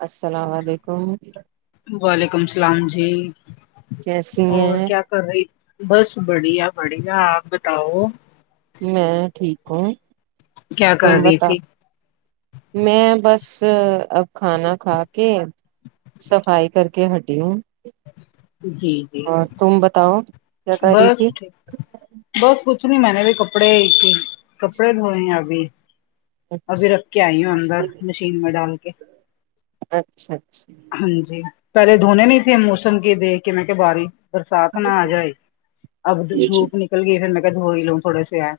اسلام وعلیکم وعلیکم سلام جی کیسی اور ہیں کیا کر رہی بس بڑھیا بڑھیا آپ بتاؤ میں ٹھیک ہوں کیا تم کر رہی بتاو تھی میں بس اب کھانا کھا کے صفائی کر کے ہٹی ہوں جی جی اور تم بتاؤ کیا کر رہی بس تھی ٹھیک بس کچھ نہیں میں نے بھی کپڑے کپڑے دھوئے ہیں ابھی ابھی رکھ کے آئی ہوں اندر مشین میں ڈال کے اچھا اچھا ہاں جی پہلے دھونے نہیں تھے موسم کے دیکھ کے میں کہ بارش برسات نہ آ جائے اب دھوپ نکل گئی پھر میں کیا دہو ہی لؤں تھوڑے سے ہے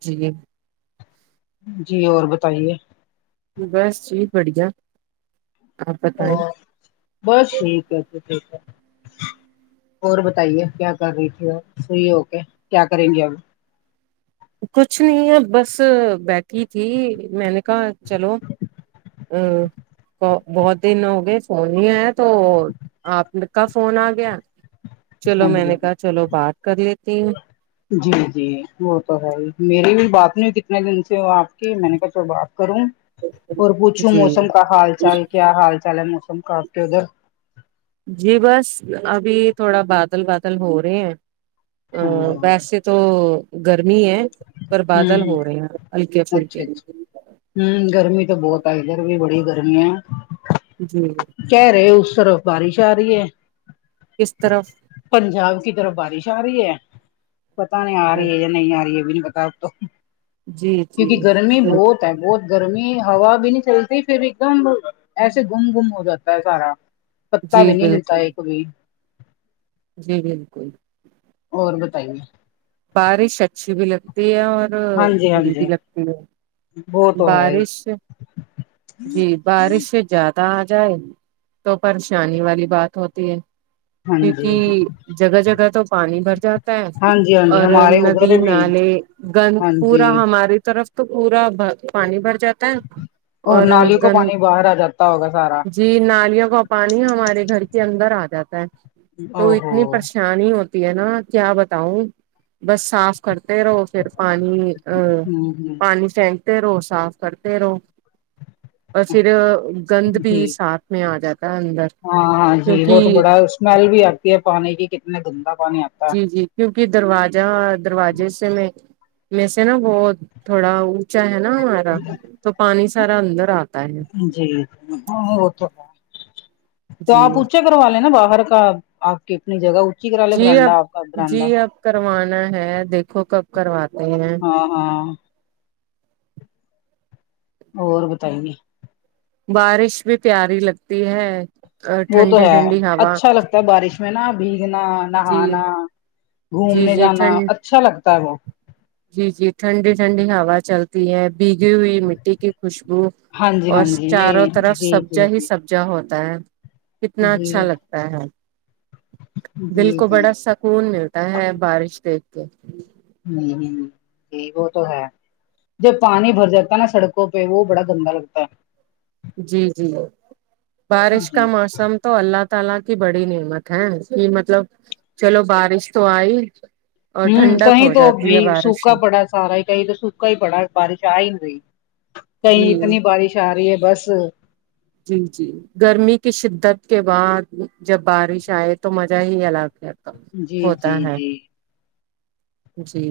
جی جی اور بتائیے بس سبھی بڑھیا آپ بتائیں اور بس ٹھیک ہے پھر ٹھیک ہے اور بتائیے کیا کر رہی تھی اور صحیح ہو کیا کیا کریں گے اب کچھ نہیں ہے اب بس بیٹھی تھی میں نے کہا چلو آ بہت دن ہو گئے فون نہیں آیا تو آپ لوگ کا فون آ گیا چلو ہاں میں جی نے کہا چلو بات کر لیتی ہوں جی جی وہ تو ہے ہی میری بھی بات نہیں ہوئی کتنے دن سے وہ آپ کی میں نے کہا چلو بات کروں اور پوچھوں جی موسم کا حال چال کیا حال چال ہے موسم کا آپ کے ادھر جی بس ابھی تھوڑا بادل بادل ہو رہے ہیں ہاں آں جی ہاں جی ویسے تو گرمی ہے پر بادل ہوں ہو رہے ہیں ہلکے اچھا پھلکے اچھا ہوں گرمی تو بہت ہے ادھر بھی بڑی گرمی ہے جی کہہ رہے اس طرف بارش آ رہی ہے کس طرف پنجاب کی طرف بارش آ رہی ہے پتا نہیں آ رہی ہے یا نہیں آ رہی ہے بھی نہیں پتا [unintelligible] جی جی کیونکہ گرمی بال بہت ہے بہت گرمی ہوا بھی نہیں چلتی پھر ایک دم ایسے گم گم ہو جاتا ہے سارا پتا بھی جی نہیں ہلتا بالکل ہے کبھی جی بالکل اور بتائیے بارش اچھی بھی لگتی ہے اور ہاں [unintelligible] جی ہاں بری بھی جی لگتی وہ ہے تو ہے ہی بارش جی بارش سے زیادہ آ جائے تو پریشانی والی بات ہوتی ہے ہاں جی کیونکہ ہاں جگہ جگہ تو پانی بھر جاتا ہے جی ہاں جی اور ہمارے ندی ادھر بھی نالے گند ہاں جی پورا ہماری طرف تو پورا پانی بھر جاتا ہے اور نالیوں کو پانی باہر آ جاتا ہوگا سارا جی نالیوں کا پانی ہمارے گھر کے اندر آ جاتا ہے او تو ہو اتنی پرش شانی ہوتی ہے نا کیا بتاؤں بس صاف کرتے رہو پھر پانی ہوں ہ پانی پھیک تے رہو صاف کرتے رہو اور پھر گند بھی جی ساتھ میں آ جاتا ہے اندر ہاں ہاں جی وہ تو کیونکہ بڑا اسمیل بھی آتی ہے پانی کی کتنے گندا پانی آ جی جی کیونکہ درواجہ دروازے سے میں میں سے نا بہت تھوڑا اونچا ہے نا ہمارا تو پانی سارا اندر آتا ہے جی وہ تو تو جی آپ پوچھو کروا لے نا باہر کا آپ کی اپنی جگہ اونچی کرا لے جی برانڈا اب آپ کا جی برانڈا اب کروانا ہے دیکھو کب کرواتے ہیں ہاں ہاں اور بتائیے بارش بھی پیاری لگتی ہے وہ تو ٹھنڈی ہے ٹھنڈی ہوا اچھا لگتا ہے بارش میں نا بھیگنا، جی نہانا جی گھومنے جی جانا ٹھنڈ اچھا لگتا ہے وہ جی جی ٹھنڈی ٹھنڈی ہوا چلتی ہے بھیگی ہوئی مٹی کی خوشبو ہاں جی اور ہاں س جی چاروں یہ طرف جی سبجا جی ہی جی سب جا ہوتا ہے کتنا اچھا جی لگتا ہے دل جی کو جی بڑا سک خون ملتا ہے بارش دیکھ کے ہ ہ جی وہ تو ہے جب پانی بھر جاتا ہے نا سڑکوں پہ وہ بڑا گندا لگتا ہے جی جی بارش کا جی موسم تو اللہ تعالی کی بڑی نعمت ہے کہ مطلب چلو بارش تو آئی اور ہوں ٹھنڈک کہیں ہو تو ا جاتی بھی ہے بارش سوکھا میں پڑا سارا ہی کہیں تو سوکھا ہی پڑا بارش آ ہی نہیں رہی کہیں جی اتنی بارش آ رہی ہے بس جی جی گرمی کی شدت کے بعد جب بارش آئے تو مزہ ہی الگ ہے جی ہوتا جی ہے جی جی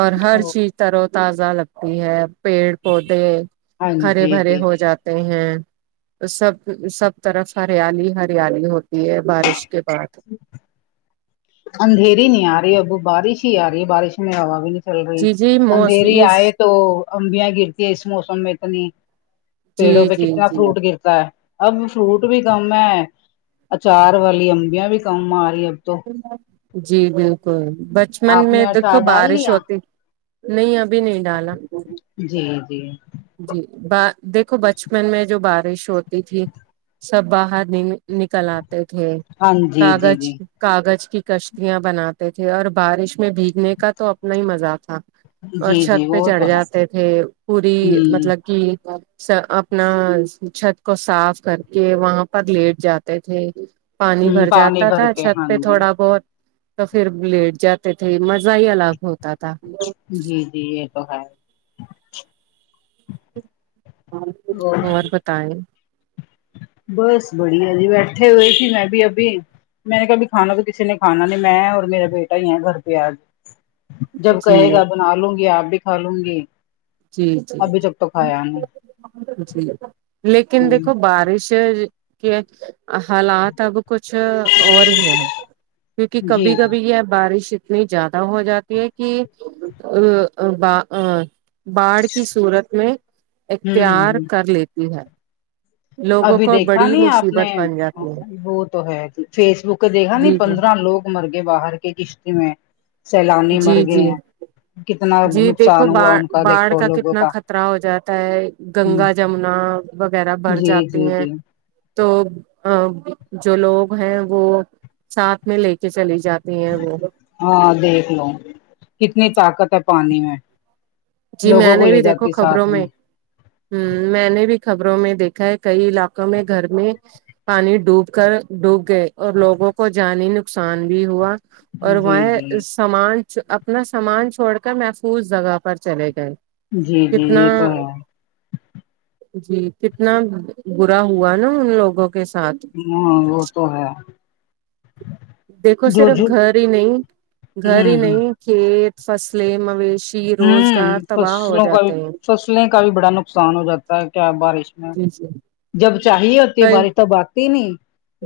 اور ہر او چیز تر و تازہ لگتی ہے پیڑ پودے ہاں ہرے جی بھرے جی ہو جی جاتے ہیں سب سب طرف ہریالی ہریالی ہوتی ہے بارش کے بعد اندھیری نہیں آ رہی اب بارش ہی آ رہی ہے بارش میں ہوا بھی نہیں چل رہی جی جی موس اندھیری یہ آئے تو امبیاں گرتی ہے اس موسم میں اتنی جی پیڑوں پہ جی کتنا جی فروٹ گرتا ہے اب فروٹ بھی کم ہے اچار والی امبیاں بھی کم آ رہی ہے اب تو جی بالکل بچپن آپ نے میں اچار دیکھو ڈال بارش لیا ہوتی نہیں ابھی نہیں ڈالا جی جی جی ب دیکھو بچپن میں جو بارش ہوتی تھی سب باہر ن نکل آتے تھے ہاں جی جی کاغذ جی کاغذ کی کشتیاں بناتے تھے اور بارش میں بھیگنے کا تو اپنا ہی مزہ تھا اور جی جی چھت پہ وہ چڑھ تو ہے جاتے تھے پوری ہ مطلب کہ س اپنا چھت کو صاف کر کے وہاں پر لیٹ جاتے تھے پانی ہ بھر پانی جاتا بھر تھا کے چھت ہاں پہ جی تھوڑا بہت تو پھر بلیٹ جاتے تھے مزہ ہی الگ ہوتا تھا جی جی یہ تو ہے وہ اور بتائیں بس بڑھیا جی بیٹھے ہوئے تھی میں بھی ابھی میں نے کبھی کھانا تو کسی نے کھانا نہیں میں اور میرا بیٹا ہی ہیں گھر پہ آج جب جی کہے گا بنا لوں گی آپ بھی کھا لوں گی جی جی ابھی جی تک تو پھا یہ نئی جی لیکن دیکھو جی بارش کہ حالات اب کچھ اور ہی ہیں کیونکہ جی کبھی ہوں کبھی یہ ہے بارش اتنی زیادہ ہو جاتی ہے کہ ا باڑ کی صورت میں ہ اختیار ہ کر لیتی ہے لوگوں ابھی کو دیکھا بڑی نہیں آپ نے مصیبت بن جاتی ہے وہ تو ہے جی فیس بک دیکھا نئی جی جی پندرہ لوگ مرگے باہر کے کشتی میں سیلانی جی مرگے جی ہیں کتنا جی دیکھو نقصان ب ہوا ان باڑھ دیکھو کا تو لوگوں کتنا خطرہ ہو جاتا ہے ہ گنگا جمنا وغیرہ بھر جی جاتی جی ہیں جی تو جو لوگ ہیں وہ ساتھ میں لے کے چلی جاتے تی ہے مطلب ہاں دیکھ لو کتنی طاقت ہے پانی میں جی لوگوں میں نے کو لے بھی دیکھو جاتی خبروں ساتھ میں ہوں میں نے بھی خبروں میں دیکھا ہے کئی علاقوں میں گھر میں پانی ڈوب کر ڈوب گئے اور لوگوں کو جانی نقصان بھی ہوا اور جی جی وہیں سامان اپنا سامان چھوڑ کر محفوظ جگہ پر چلے گئے جی جی کتنا یہ تو ہے جی کتنا برا ہوا نا ان لوگوں کے ساتھ ہاں وہ تو ہے دیکھو جو صرف جو گھر ہی نہیں گھر ہوں ہی ہ نہیں کھیت فصلیں مویشی ہوں روزگار تباہ ہو فصلوں کا بھی جاتے ہیں فصلیں کا بھی بڑا نقصان ہو جاتا ہے کیا بارش جی جی جب چاہیے ہوتی ہے کئی بارش تب آتی نہیں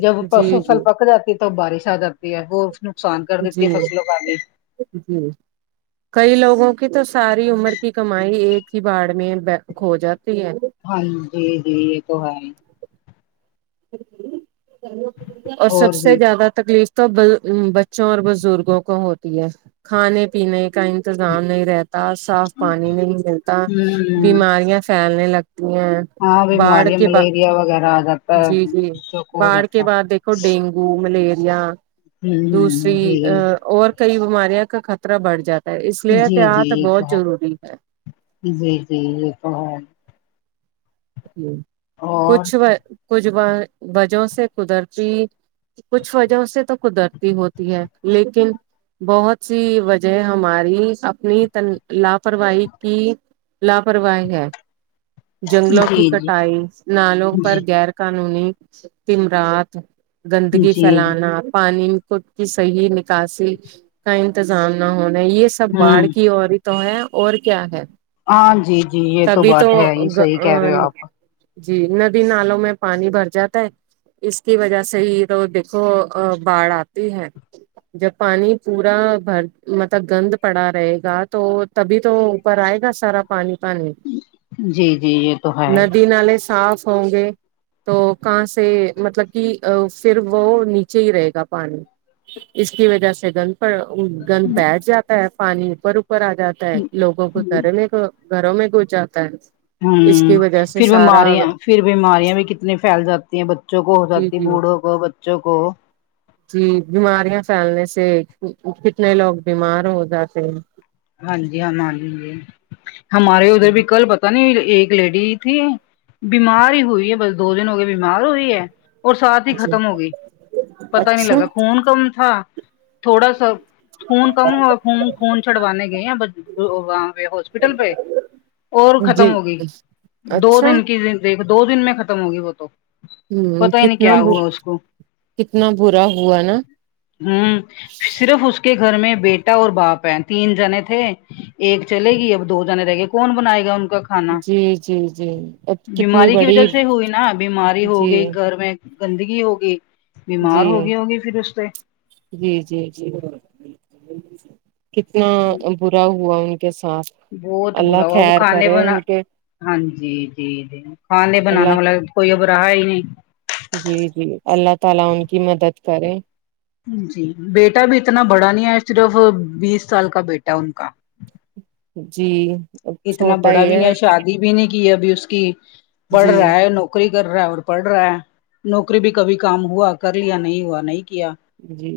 جب جی فصل جی پک جاتی تو بارش آ جاتی ہے وہ نقصان کر دیتی جی ہے فصلوں کا بھی جی کئی لوگوں کی تو ساری عمر کی کمائی ایک ہی باڑ میں کھو جاتی ہے ہاں جی جی یہ تو ہے ہی اور سب سے زیادہ تکلیف تب بچوں اور بزرگوں کو ہوتی ہے کھانے پینے کا ان انتظام نہیں رہتا صاف پانی نہیں ملتا ہوں بیماریاں پھیلنے لگتی تی ہے ہاں بیماریاں ملیریا وغیرہ آ جاتا ہے جی جی بچوں کو ہو باڑھ کے جاتا بعد دیکھو ڈینگو ملیریا ہ ہ دوسری ا جی اور کئی بیماریاں کا خطرہ بڑھ جاتا ہے اس لیے جی جی احتیاط یہ تو بہت ہے ضروری ہے جی جی یہ تو ہے ہ اور کچھ و کچھ و وجہوں سے قدرتی کچھ وجہوں سے تو قدرتی ہوتی ہے لیکن بہت سی وجہ ہیں ہماری اپنی تن لاپرواہی کی لاپرواہی ہے جی جنگلوں کی جی کٹائی نالوں پر جی غیر قانونی تمرات گندگی جی پھیلانا پانی کو کی صحیح نکاسی کا انتظام نہ ہونا یہ سب باڑھ ہوں کی اور تو ہے اور کیا ہے ہاں جی جی یہ تو تبھی بات ہے ہی صحیح کہہ رہے تو ہو آپ جی ندی نالوں میں پانی بھر جاتا ہے اس کی وجہ سے ہی تو دیکھو ا باڑھ آتی ہے جب پانی پورا بھر مطلب گند پڑا رہے گا تو تبھی تو اوپر آئے گا سارا پانی پانی جی جی یہ تو ہے ندی نالے صاف ہوں گے تو کہاں سے مطلب کہ ا پھر وہ نیچے ہی رہے گا پانی اس کی وجہ سے گند پر گند بیٹھ جاتا ہے پانی اوپر اوپر آ جاتا ہے لوگوں کو کرنے کو گھروں میں گھس جاتا ہے اس کی ہوں وجہ سے پھر سارا بیماریاں پھر بیماریاں بھی کتنی پھیل جاتی ہیں بچوں کو ہو جی جاتی جی بوڑھاؤ کو بچوں کو جی بیماریاں پھیلنے سے کتنے لوگ بیمار ہو جاتے ہیں ہاں جی ہمارے یہاں بھی ہمارے ادھر بھی کل پتہ نئی ایک لیڈی تھی بیمار ہی ہوئی ہے بس دو دن ہو گئے بیمار ہوئی ہے اور ساتھ ہی جی ختم ہو گئی پتا نہیں اچھا لگا خون کم تھا تھوڑا سا خون کم ہوا خون خون چڑوانے گئےہیں وہ وہاں پے ہوسپٹل پے اور ختم جی ہوگئی دو اچھا دن کی دیک دو دن میں ختم ہوگئی وہ تو ه پتا ہی نہیں کتنا کیا ہوا اس کو کتنا برا ہوا نا ہوں صرف اس کے گھر میں بیٹا اور باپ ہے تین جنے تھے ایک چلے گئی اب دو جنے رہ گئے کون بنائے گا ان کا کھانا جی جی جی اب کتنی بیماری کی بڑی وجہ سے ہوئی نا بیماری ہو جی گئی گھر میں گندگی ہوگئی بیمار جی ہوگئی ہوگی پھر اس سے جی جی جی کتنا برا ہوا ان کے ساتھ بہت اللہ برا ہو اب خیر کھانے کرے بنا ان کے ہاں جی جی جی کھانے بنانا اللہ والا کوئی اب راہا ہی نہیں جی جی اللہ تعالی ان کی مدد کرے جی بیٹا بھی اتنا بڑا نہیں ہے صرف بیس سال کا بیٹا ہے ان کا جی اب اتنا چھوٹا بڑا ہی بھی نہیں ہے شادی بھی نہیں کی ابھی اس کی پڑھ جی رہا ہے نوک کری کر رہا ہے اور پڑھ رہا ہے نوکری بھی کبھی کام ہوا کر لیا نہیں ہوا نہیں کیا جی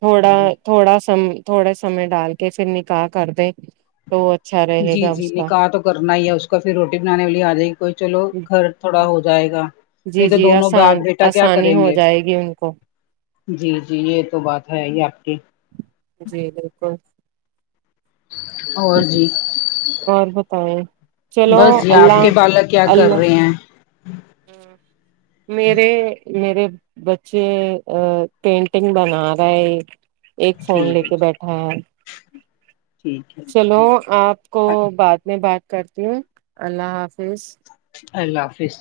تھوڑا تھوڑا سم تھوڑا سمے ڈال کے پھر نکاح کر دیں تو اچھا رہے جی گا جی اس کا نکاح تو کرنا ہی ہے اس کا کا پھر روٹی بنانے والی آجائے گی کوئی چلو گھر تھوڑا ہو جائے گا جی نہیں تو جی دونوں باپ آسان بیٹا کیا آسانی کریں ہو گے جائے گی ان کو جی جی یہ تو بات ہے یہ آپ کی جی بالکل اور جی اور بتائیں چلو بس جی آپ اللہ کے بالک کیا کر اللہ رہے ہیں میرے میرے بچے آ پینٹنگ بنا رہے یہ ایک فون ٹھیک لے ہے کے بیٹھا ہے ٹھیک ہے چلو ٹھیک آپ کو ہے بعد میں بات کرتی ہوں اللہ حافظ اللہ حافظ